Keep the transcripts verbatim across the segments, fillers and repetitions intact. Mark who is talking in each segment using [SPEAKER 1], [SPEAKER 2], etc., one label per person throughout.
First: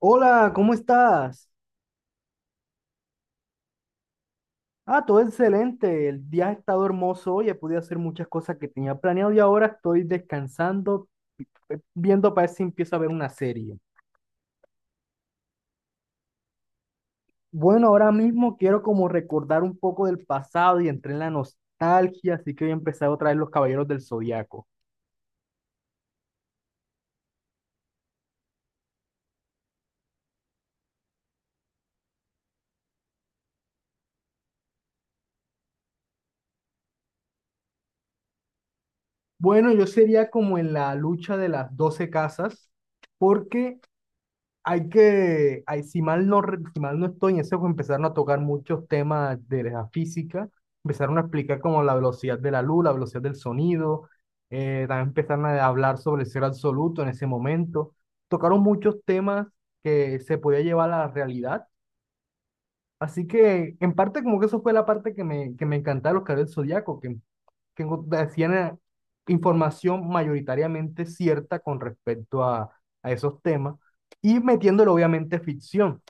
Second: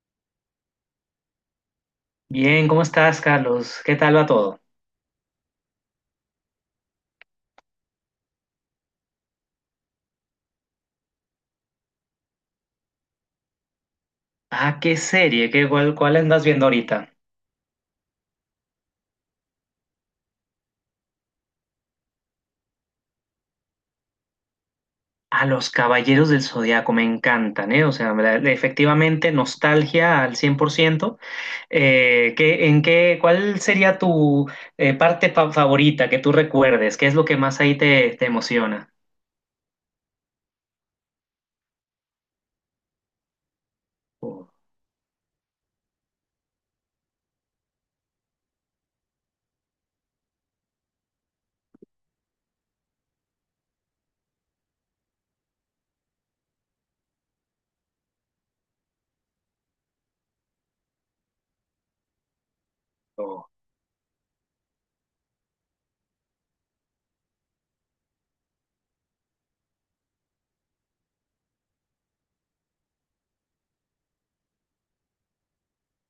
[SPEAKER 1] Hola, ¿cómo estás?
[SPEAKER 2] Bien, ¿cómo estás, Carlos? ¿Qué tal va todo?
[SPEAKER 1] Ah, todo excelente. El día ha estado hermoso hoy. He podido hacer muchas cosas que tenía planeado y ahora estoy descansando, eh, viendo para ver si empiezo a ver una serie.
[SPEAKER 2] Ah, ¿qué serie? ¿Qué, cuál, cuál andas viendo ahorita?
[SPEAKER 1] Bueno, ahora mismo quiero como recordar un poco del pasado y entré en la nostalgia, así que voy a empezar otra vez Los Caballeros del Zodiaco.
[SPEAKER 2] A los Caballeros del Zodiaco me encantan, ¿eh? O sea, la- efectivamente, nostalgia al cien por ciento. Eh, ¿qué- en qué, cuál sería tu eh, parte fa- favorita que tú recuerdes? ¿Qué es lo que más ahí te, te emociona?
[SPEAKER 1] Bueno, yo sería como en la lucha de las doce casas, porque,
[SPEAKER 2] Oh,
[SPEAKER 1] Hay que, hay- si mal no, re- si mal no estoy en ese juego, empezaron a tocar muchos temas de la física, empezaron a explicar como la velocidad de la luz, la velocidad del sonido, eh, también empezaron a hablar sobre el ser absoluto en ese momento. Tocaron muchos temas que se podía llevar a la realidad. Así
[SPEAKER 2] oh.
[SPEAKER 1] que, en parte, como que eso fue la parte que me, que me encantaba de los Caballeros del Zodíaco, que enco- decían, eh, información mayoritariamente cierta con respecto a, a esos temas y metiéndole obviamente ficción.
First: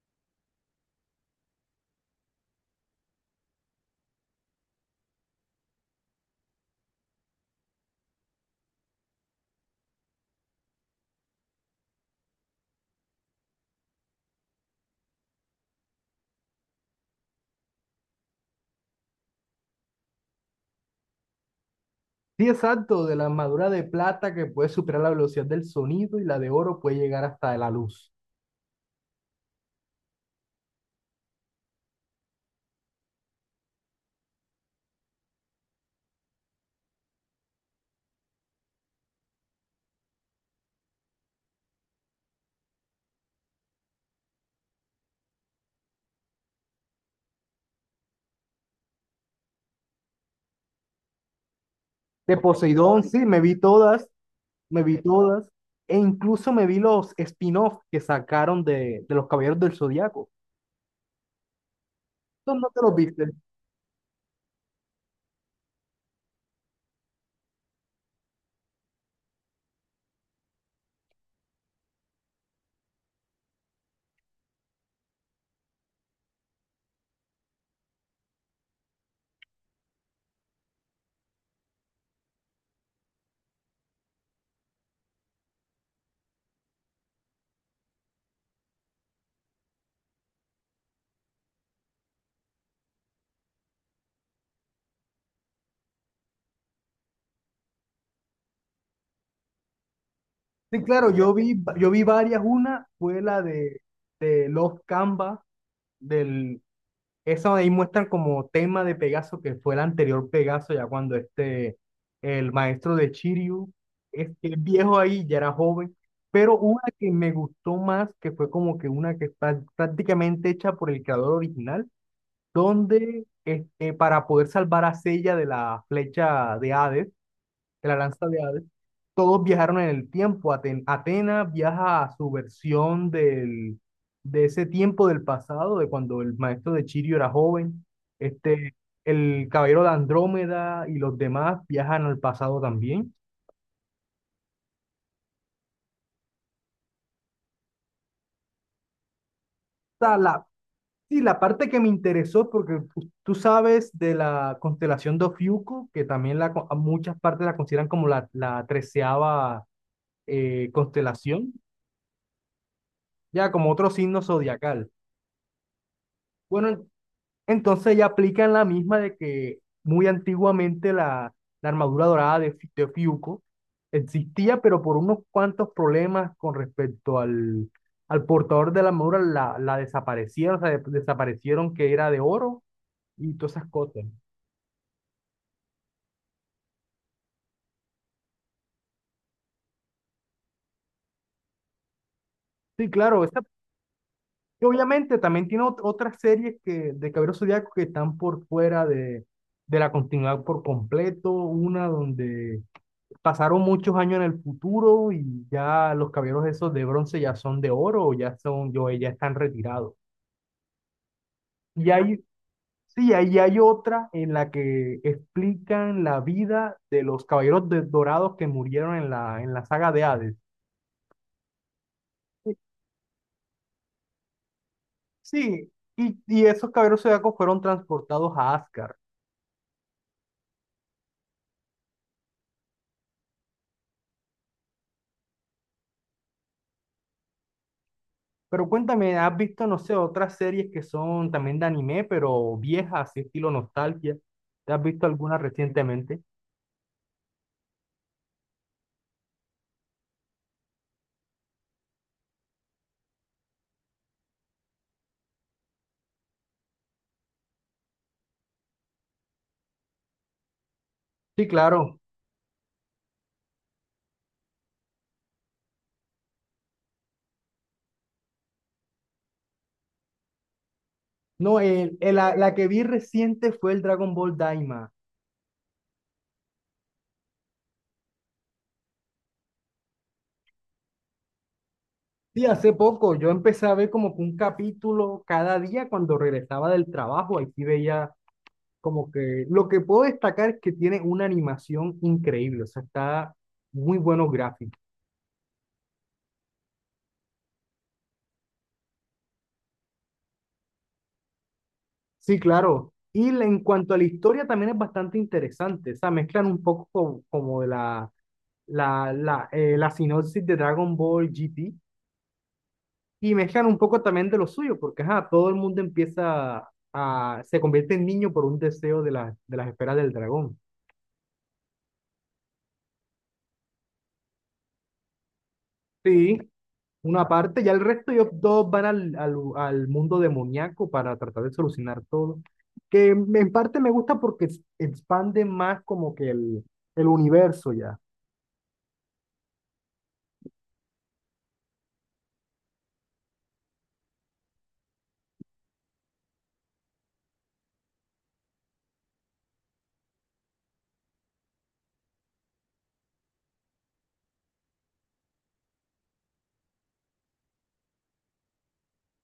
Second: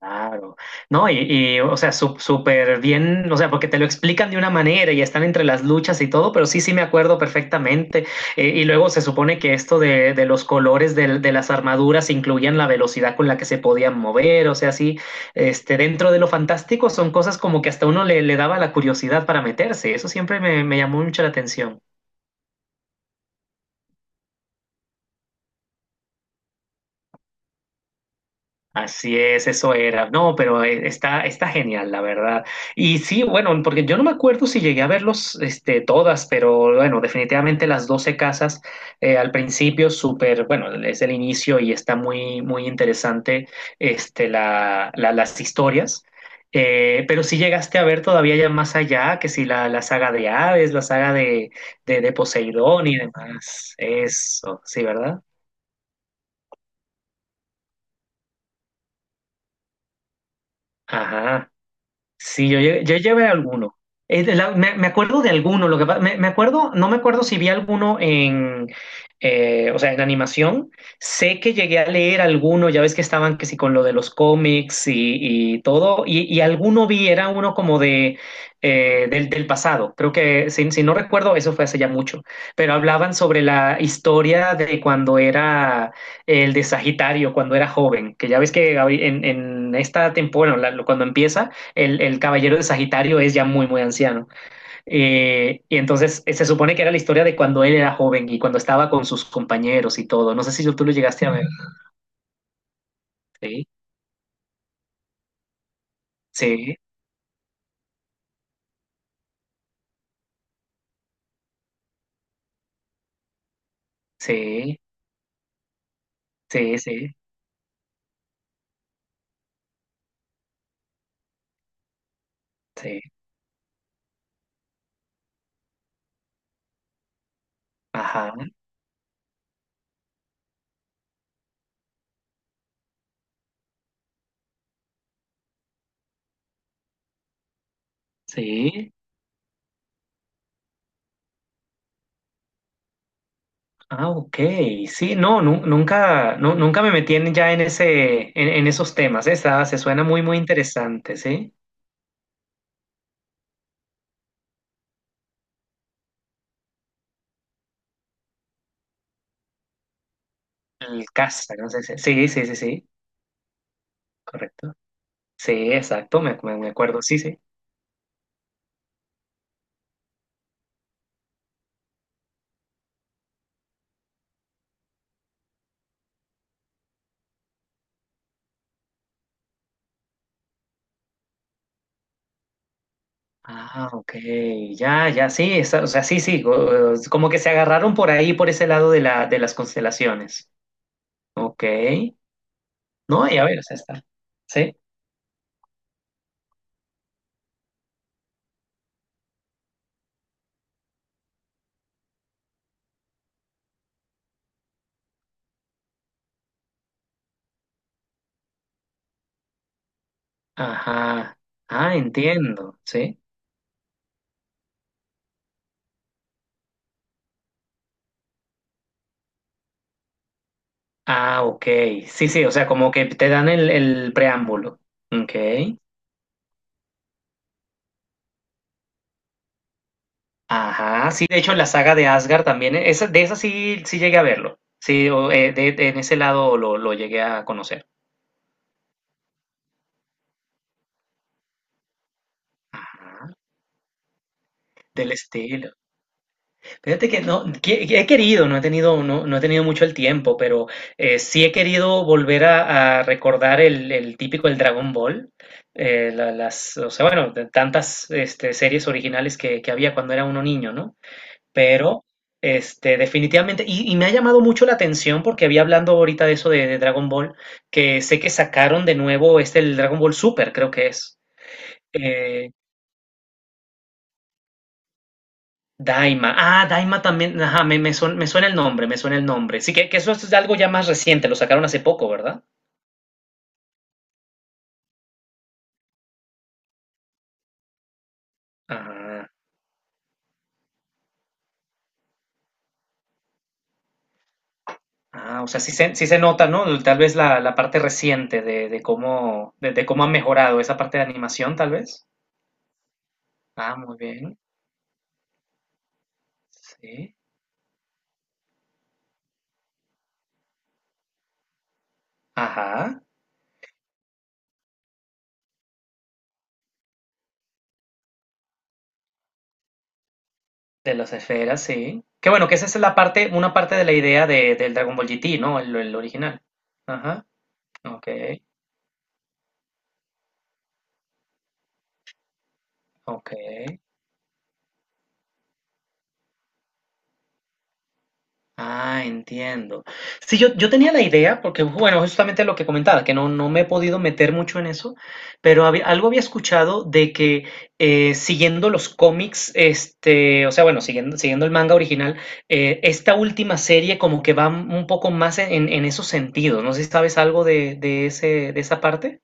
[SPEAKER 2] Claro, no, y, y, o sea, su- súper bien, o sea, porque te lo explican de una manera y están entre las luchas y todo, pero sí, sí me acuerdo perfectamente. Eh, y luego se supone que esto de, de los colores del- de, las armaduras incluían la velocidad con la que se podían mover, o sea, sí, este, dentro de lo fantástico son cosas como que hasta uno le, le daba la curiosidad para meterse, eso siempre me, me llamó mucho la atención.
[SPEAKER 1] Sí, exacto, de la armadura de plata que puede superar la velocidad del sonido y la de oro puede llegar hasta la luz.
[SPEAKER 2] Así es, eso era. No, pero eh, está, está genial, la verdad. Y sí, bueno, porque yo no me acuerdo si llegué a verlos, este, todas, pero bueno, definitivamente las doce casas eh, al principio, súper, bueno, es el inicio y está muy, muy interesante, este, la, la- las historias. Eh, pero si llegaste a ver todavía ya más allá, que si la, la saga de Hades, la saga de, de, de
[SPEAKER 1] De
[SPEAKER 2] Poseidón y
[SPEAKER 1] Poseidón, sí, me vi
[SPEAKER 2] demás.
[SPEAKER 1] todas,
[SPEAKER 2] Eso,
[SPEAKER 1] me
[SPEAKER 2] sí,
[SPEAKER 1] vi
[SPEAKER 2] ¿verdad?
[SPEAKER 1] todas, e incluso me vi los spin-off que sacaron de, de los Caballeros del Zodiaco.
[SPEAKER 2] Ajá. Sí, yo,
[SPEAKER 1] Entonces no te
[SPEAKER 2] lle-
[SPEAKER 1] los
[SPEAKER 2] yo llevé
[SPEAKER 1] viste.
[SPEAKER 2] alguno. Eh, de la- me, me acuerdo de alguno, lo que pa- me, me acuerdo, no me acuerdo si vi alguno en, eh, o sea, en animación. Sé que llegué a leer alguno, ya ves que estaban que sí con lo de los cómics y, y todo, y, y alguno vi, era uno como de eh, del, del pasado. Creo que, si, si no recuerdo, eso fue hace ya mucho, pero hablaban sobre la historia de cuando era el de Sagitario, cuando era joven, que ya ves que ahori- en, en esta temporada, la- cuando empieza el, el, caballero de Sagitario es ya muy, muy anciano. Eh, y entonces eh, se supone que era la historia de cuando él era joven y cuando estaba con sus compañeros y todo. No sé si
[SPEAKER 1] Sí,
[SPEAKER 2] tú lo
[SPEAKER 1] claro,
[SPEAKER 2] llegaste a
[SPEAKER 1] yo
[SPEAKER 2] ver.
[SPEAKER 1] vi, yo vi varias. Una fue la
[SPEAKER 2] Sí,
[SPEAKER 1] de, de Love Canva. del,
[SPEAKER 2] sí,
[SPEAKER 1] Eso ahí muestran como tema de Pegaso, que fue el anterior Pegaso, ya cuando este, el maestro de Shiryu, este el
[SPEAKER 2] sí,
[SPEAKER 1] viejo ahí ya era joven, pero
[SPEAKER 2] sí,
[SPEAKER 1] una que
[SPEAKER 2] sí,
[SPEAKER 1] me gustó más, que fue como que una que está prácticamente hecha por el creador original,
[SPEAKER 2] sí.
[SPEAKER 1] donde este, para poder salvar a Seiya de la flecha de Hades, de la lanza
[SPEAKER 2] Ajá,
[SPEAKER 1] de Hades, todos viajaron en el tiempo. Aten- Atenas viaja a su versión del, de ese tiempo del pasado, de cuando el maestro de Chirio era joven. Este,
[SPEAKER 2] sí.
[SPEAKER 1] el caballero de Andrómeda y los demás viajan al pasado también.
[SPEAKER 2] Ah, ok. Sí, no, nu- nunca, nu- nunca me metí en- ya en ese, en, en esos temas. ¿Eh? Está- se suena
[SPEAKER 1] O sea,
[SPEAKER 2] muy, muy
[SPEAKER 1] la,
[SPEAKER 2] interesante,
[SPEAKER 1] sí, la
[SPEAKER 2] ¿sí?
[SPEAKER 1] parte que me interesó, porque tú, tú sabes de la constelación de Ofiuco, que también la, co- a muchas partes la consideran como la, la treceava eh,
[SPEAKER 2] El
[SPEAKER 1] constelación,
[SPEAKER 2] casa, no sé si- Sí, sí, sí, sí.
[SPEAKER 1] ya como otro signo
[SPEAKER 2] Correcto.
[SPEAKER 1] zodiacal.
[SPEAKER 2] Sí, exacto, me, me me
[SPEAKER 1] Bueno,
[SPEAKER 2] acuerdo. Sí, sí.
[SPEAKER 1] Entonces ya aplican la misma de que muy antiguamente la, la armadura dorada de, Fi- de Fiuco existía, pero por unos cuantos problemas con respecto al, al portador de la armadura la, la desaparecieron, o sea, de- desaparecieron que era de oro y todas esas
[SPEAKER 2] Ah,
[SPEAKER 1] cosas.
[SPEAKER 2] ok, ya, ya, sí, esa- o sea, sí, sí, o- o- como que se agarraron por ahí, por ese lado de la, de las constelaciones. Ok,
[SPEAKER 1] Sí, claro,
[SPEAKER 2] no, y
[SPEAKER 1] esa-
[SPEAKER 2] a ver, o sea, está.
[SPEAKER 1] y
[SPEAKER 2] Sí,
[SPEAKER 1] obviamente también tiene ot- otras series que, de Caballeros Zodiaco que están por fuera de, de la continuidad por completo, una donde pasaron muchos años en el futuro y ya los caballeros esos de bronce ya son de oro o ya son, yo, ya están retirados.
[SPEAKER 2] ajá,
[SPEAKER 1] Y
[SPEAKER 2] ah,
[SPEAKER 1] hay,
[SPEAKER 2] entiendo,
[SPEAKER 1] sí,
[SPEAKER 2] sí.
[SPEAKER 1] ahí hay otra en la que explican la vida de los caballeros de- dorados que murieron en la, en la saga de Hades.
[SPEAKER 2] Ah, ok, sí, sí, o
[SPEAKER 1] Y-
[SPEAKER 2] sea, como que te dan el, el preámbulo. Ok,
[SPEAKER 1] Sí, y, y esos caballeros zodiacos fueron transportados a Asgard.
[SPEAKER 2] ajá, sí, de hecho, la saga de Asgard también, eh, esa, de esa sí, sí llegué a verlo. Sí, o, eh, de- de- en ese lado lo, lo llegué a conocer.
[SPEAKER 1] Pero cuéntame, ¿has visto, no sé, otras series que son también de anime, pero viejas, así
[SPEAKER 2] Ajá,
[SPEAKER 1] estilo nostalgia? ¿Te has visto
[SPEAKER 2] del
[SPEAKER 1] alguna
[SPEAKER 2] estilo.
[SPEAKER 1] recientemente?
[SPEAKER 2] Fíjate que no, que- que he querido, no he tenido, no, no he tenido mucho el tiempo, pero eh, sí he querido volver a, a recordar el, el típico el Dragon Ball, eh, la- las, o sea, bueno, de tantas este, series originales que, que había cuando era uno niño, ¿no?
[SPEAKER 1] Sí, claro.
[SPEAKER 2] Pero, este, definitivamente, y, y me ha llamado mucho la atención porque había hablando ahorita de eso de, de Dragon Ball, que sé que sacaron de nuevo este el Dragon Ball Super, creo que es.
[SPEAKER 1] No, el, el- la,
[SPEAKER 2] eh,
[SPEAKER 1] la que vi reciente fue el Dragon Ball Daima.
[SPEAKER 2] Daima. Ah, Daima también. Ajá, me, me, suena, me suena el nombre, me suena el nombre. Sí, que, que eso es algo ya más reciente, lo sacaron hace poco, ¿verdad?
[SPEAKER 1] Sí, hace poco yo empecé a ver como que un capítulo cada día cuando regresaba del trabajo. Aquí veía como
[SPEAKER 2] Ah,
[SPEAKER 1] que lo que puedo destacar es que tiene una animación increíble, o sea, está muy buenos gráficos.
[SPEAKER 2] ah, o sea, sí se, sí se nota, ¿no? Tal vez la, la parte reciente de, de cómo, de, de cómo ha mejorado esa parte de animación, tal vez.
[SPEAKER 1] Sí, claro. Y la- en
[SPEAKER 2] Ah,
[SPEAKER 1] cuanto
[SPEAKER 2] muy
[SPEAKER 1] a la
[SPEAKER 2] bien.
[SPEAKER 1] historia también es bastante interesante, o sea, mezclan un poco
[SPEAKER 2] Sí.
[SPEAKER 1] co- como, de la, la, la, eh, la sinopsis de Dragon Ball G T.
[SPEAKER 2] Ajá.
[SPEAKER 1] Y mezclan un poco también de lo suyo, porque ajá, todo el mundo empieza a, se convierte en niño por un deseo de, la- de las esferas del dragón.
[SPEAKER 2] De las esferas, sí. Que bueno, que esa es la parte, una parte de la idea de, del Dragon Ball G T, ¿no? El, el
[SPEAKER 1] Sí,
[SPEAKER 2] original.
[SPEAKER 1] una
[SPEAKER 2] Ajá.
[SPEAKER 1] parte, ya el
[SPEAKER 2] Ok,
[SPEAKER 1] resto ellos todos van al, al, al mundo demoníaco para tratar de solucionar todo. Que
[SPEAKER 2] ok.
[SPEAKER 1] en parte me gusta porque es- expande más como que el, el universo ya.
[SPEAKER 2] Ah, entiendo. Sí, yo, yo tenía la idea, porque bueno, justamente lo que comentaba, que no, no me he podido meter mucho en eso, pero había- algo había escuchado de que eh, siguiendo los cómics, este, o sea, bueno, siguiendo, siguiendo el manga original, eh, esta última serie como que va un poco más en, en- en esos sentidos. No sé si sabes algo de, de ese, de esa parte.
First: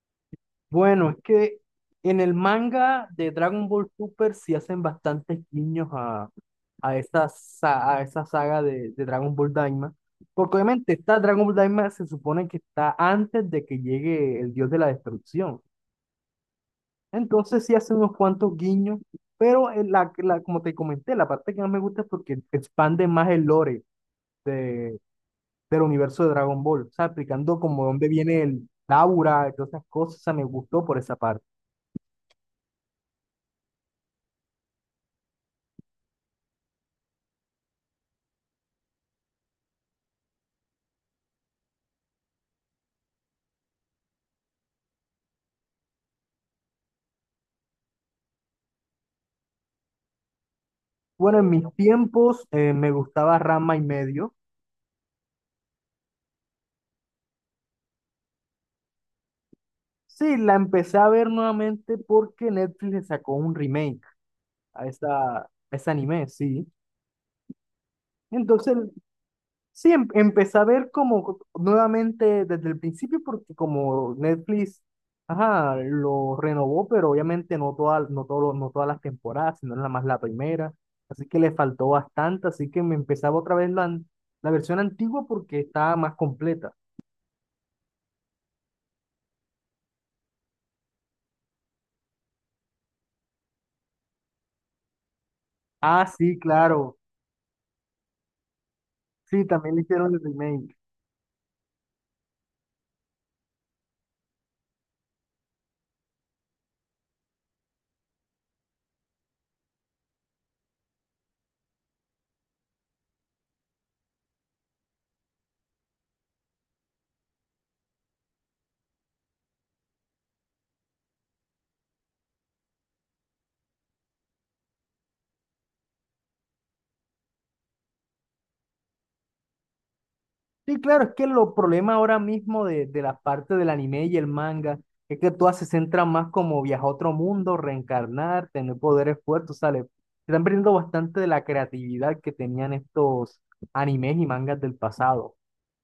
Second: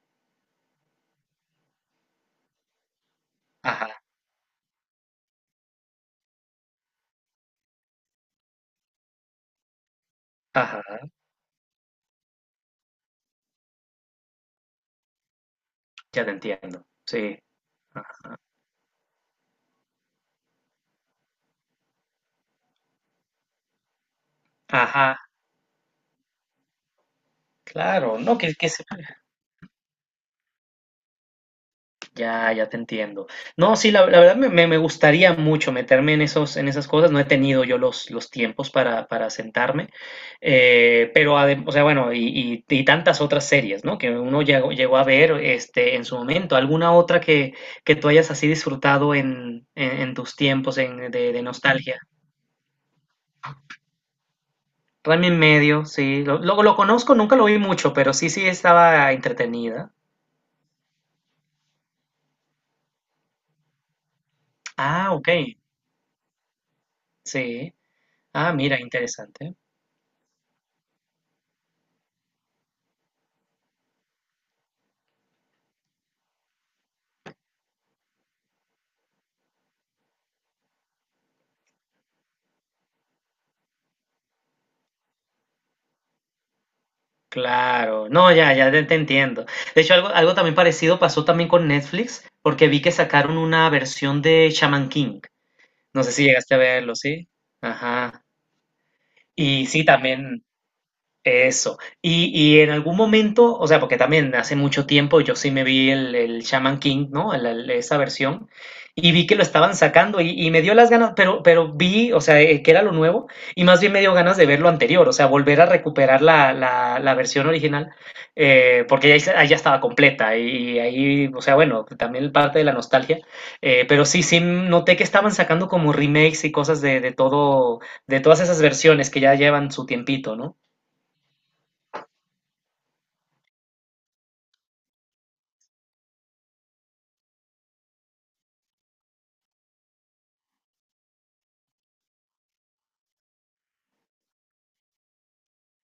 [SPEAKER 1] Bueno, es que en el manga de Dragon Ball
[SPEAKER 2] Ajá,
[SPEAKER 1] Super sí hacen bastantes guiños a, a, esa, sa- a esa saga de, de Dragon Ball Daima. Porque obviamente
[SPEAKER 2] ajá,
[SPEAKER 1] esta Dragon Ball Daima se supone que está antes de que llegue el dios de la destrucción.
[SPEAKER 2] ya te entiendo. Sí.
[SPEAKER 1] Entonces sí hacen unos cuantos guiños, pero en la, la- como te comenté, la parte que más me gusta es porque expande más el lore de,
[SPEAKER 2] Ajá,
[SPEAKER 1] del universo de Dragon Ball. O sea, explicando como dónde
[SPEAKER 2] claro, no,
[SPEAKER 1] viene
[SPEAKER 2] que,
[SPEAKER 1] el
[SPEAKER 2] que
[SPEAKER 1] Daura y todas esas cosas. O sea, me gustó por esa parte.
[SPEAKER 2] Ya, ya te entiendo. No, sí, la, la verdad me, me- me gustaría mucho meterme en esos, en esas cosas. No he tenido yo los, los tiempos para, para sentarme. Eh, pero, adem- o sea, bueno, y, y- y tantas otras series, ¿no? Que uno llegó, llegó a ver este, en su momento. ¿Alguna otra que, que tú hayas así disfrutado en, en- en tus tiempos en- de,
[SPEAKER 1] Bueno,
[SPEAKER 2] de
[SPEAKER 1] en mis
[SPEAKER 2] nostalgia?
[SPEAKER 1] tiempos eh, me gustaba Rama y medio.
[SPEAKER 2] Rami en medio, sí. Lo, lo, lo conozco, nunca lo vi mucho, pero sí, sí estaba entretenida.
[SPEAKER 1] Sí, la empecé a ver nuevamente porque Netflix le sacó un remake a
[SPEAKER 2] Ah, ok.
[SPEAKER 1] esa, a ese anime, sí.
[SPEAKER 2] Sí. Ah,
[SPEAKER 1] Entonces,
[SPEAKER 2] mira, interesante.
[SPEAKER 1] sí, em- empecé a ver como nuevamente desde el principio porque como Netflix, ajá, lo renovó, pero obviamente no todas no todo, no todas las temporadas, sino nada más la primera. Así que le faltó bastante, así que me empezaba otra vez la, an- la versión antigua porque estaba más completa.
[SPEAKER 2] Claro, no, ya, ya te, te entiendo. De hecho, algo, algo también parecido pasó también con Netflix, porque vi que sacaron una versión de Shaman King. No
[SPEAKER 1] Ah,
[SPEAKER 2] sé si
[SPEAKER 1] sí,
[SPEAKER 2] llegaste a verlo,
[SPEAKER 1] claro.
[SPEAKER 2] ¿sí? Ajá.
[SPEAKER 1] Sí,
[SPEAKER 2] Y
[SPEAKER 1] también le
[SPEAKER 2] sí,
[SPEAKER 1] hicieron el
[SPEAKER 2] también.
[SPEAKER 1] remake.
[SPEAKER 2] Eso. Y, y en algún momento, o sea, porque también hace mucho tiempo yo sí me vi el, el Shaman King, ¿no? El- el- esa versión, y vi que lo estaban sacando y, y me dio las ganas, pero, pero vi, o sea, eh, que era lo nuevo, y más bien me dio ganas de ver lo anterior, o sea, volver a recuperar la, la, la versión original, eh, porque ya, hice- ahí ya estaba completa, y, ahí, o sea, bueno, también parte de la nostalgia, eh, pero sí, sí noté que estaban sacando como remakes y cosas de, de todo, de todas esas versiones que ya llevan su tiempito, ¿no?
[SPEAKER 1] Sí, claro, es que lo problema ahora mismo de, de la parte del anime y el manga es que todas se centran más como viajar a otro mundo, reencarnar, tener poderes fuertes, ¿sale? Se están perdiendo bastante de la creatividad que tenían estos animes y mangas del pasado.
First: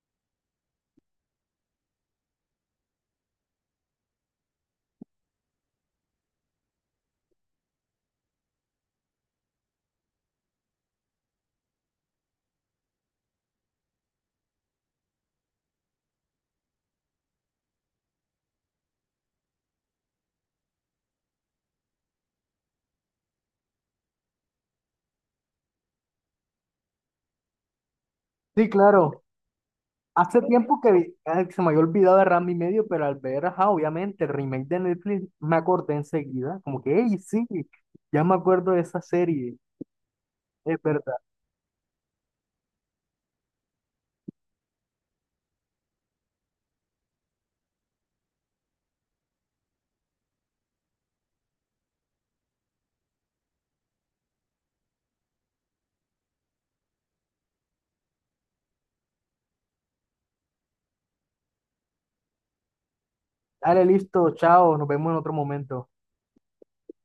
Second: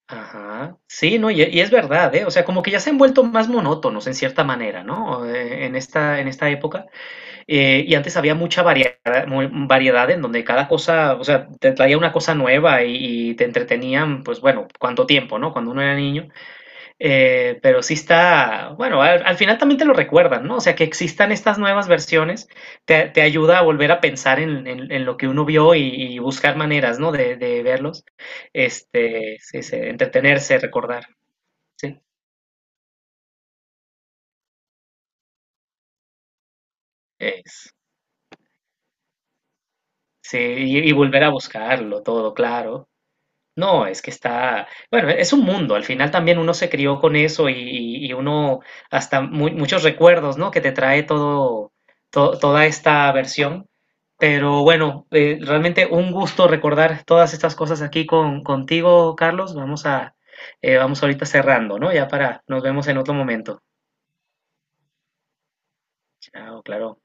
[SPEAKER 2] Ajá. Sí, no, y, y es verdad, ¿eh? O sea, como que ya se han vuelto más monótonos en cierta manera, ¿no? Eh, en esta, en esta época. Eh, y antes había mucha variedad, mu- variedad en donde cada cosa, o sea, te traía una cosa nueva y, y te entretenían, pues bueno, cuánto tiempo, ¿no? Cuando uno era niño. Eh, pero sí está, bueno, al, al final también te lo recuerdan, ¿no? O sea, que existan estas nuevas versiones te, te ayuda a volver a pensar en, en- en lo que uno vio y, y buscar maneras, ¿no? De, de verlos,
[SPEAKER 1] Sí, claro.
[SPEAKER 2] este, sí, sí,
[SPEAKER 1] Hace
[SPEAKER 2] entretenerse,
[SPEAKER 1] tiempo que
[SPEAKER 2] recordar,
[SPEAKER 1] vi- ah, se me había
[SPEAKER 2] sí,
[SPEAKER 1] olvidado de Ranma y medio, pero al ver, ajá, obviamente, el remake de Netflix, me acordé enseguida, como que, hey, sí,
[SPEAKER 2] es-
[SPEAKER 1] ya me acuerdo de esa serie.
[SPEAKER 2] sí, y, y volver a buscarlo todo, claro. No, es que está, bueno, es un mundo, al final también uno se crió con eso y, y- y uno hasta mu- muchos recuerdos, ¿no? Que te trae todo, to- toda esta versión. Pero bueno, eh, realmente un gusto recordar todas estas cosas aquí con, contigo, Carlos. Vamos a, eh, vamos ahorita cerrando, ¿no? Ya para, nos vemos en otro momento.
[SPEAKER 1] Dale, listo, chao, nos vemos en otro momento.
[SPEAKER 2] Chao, claro.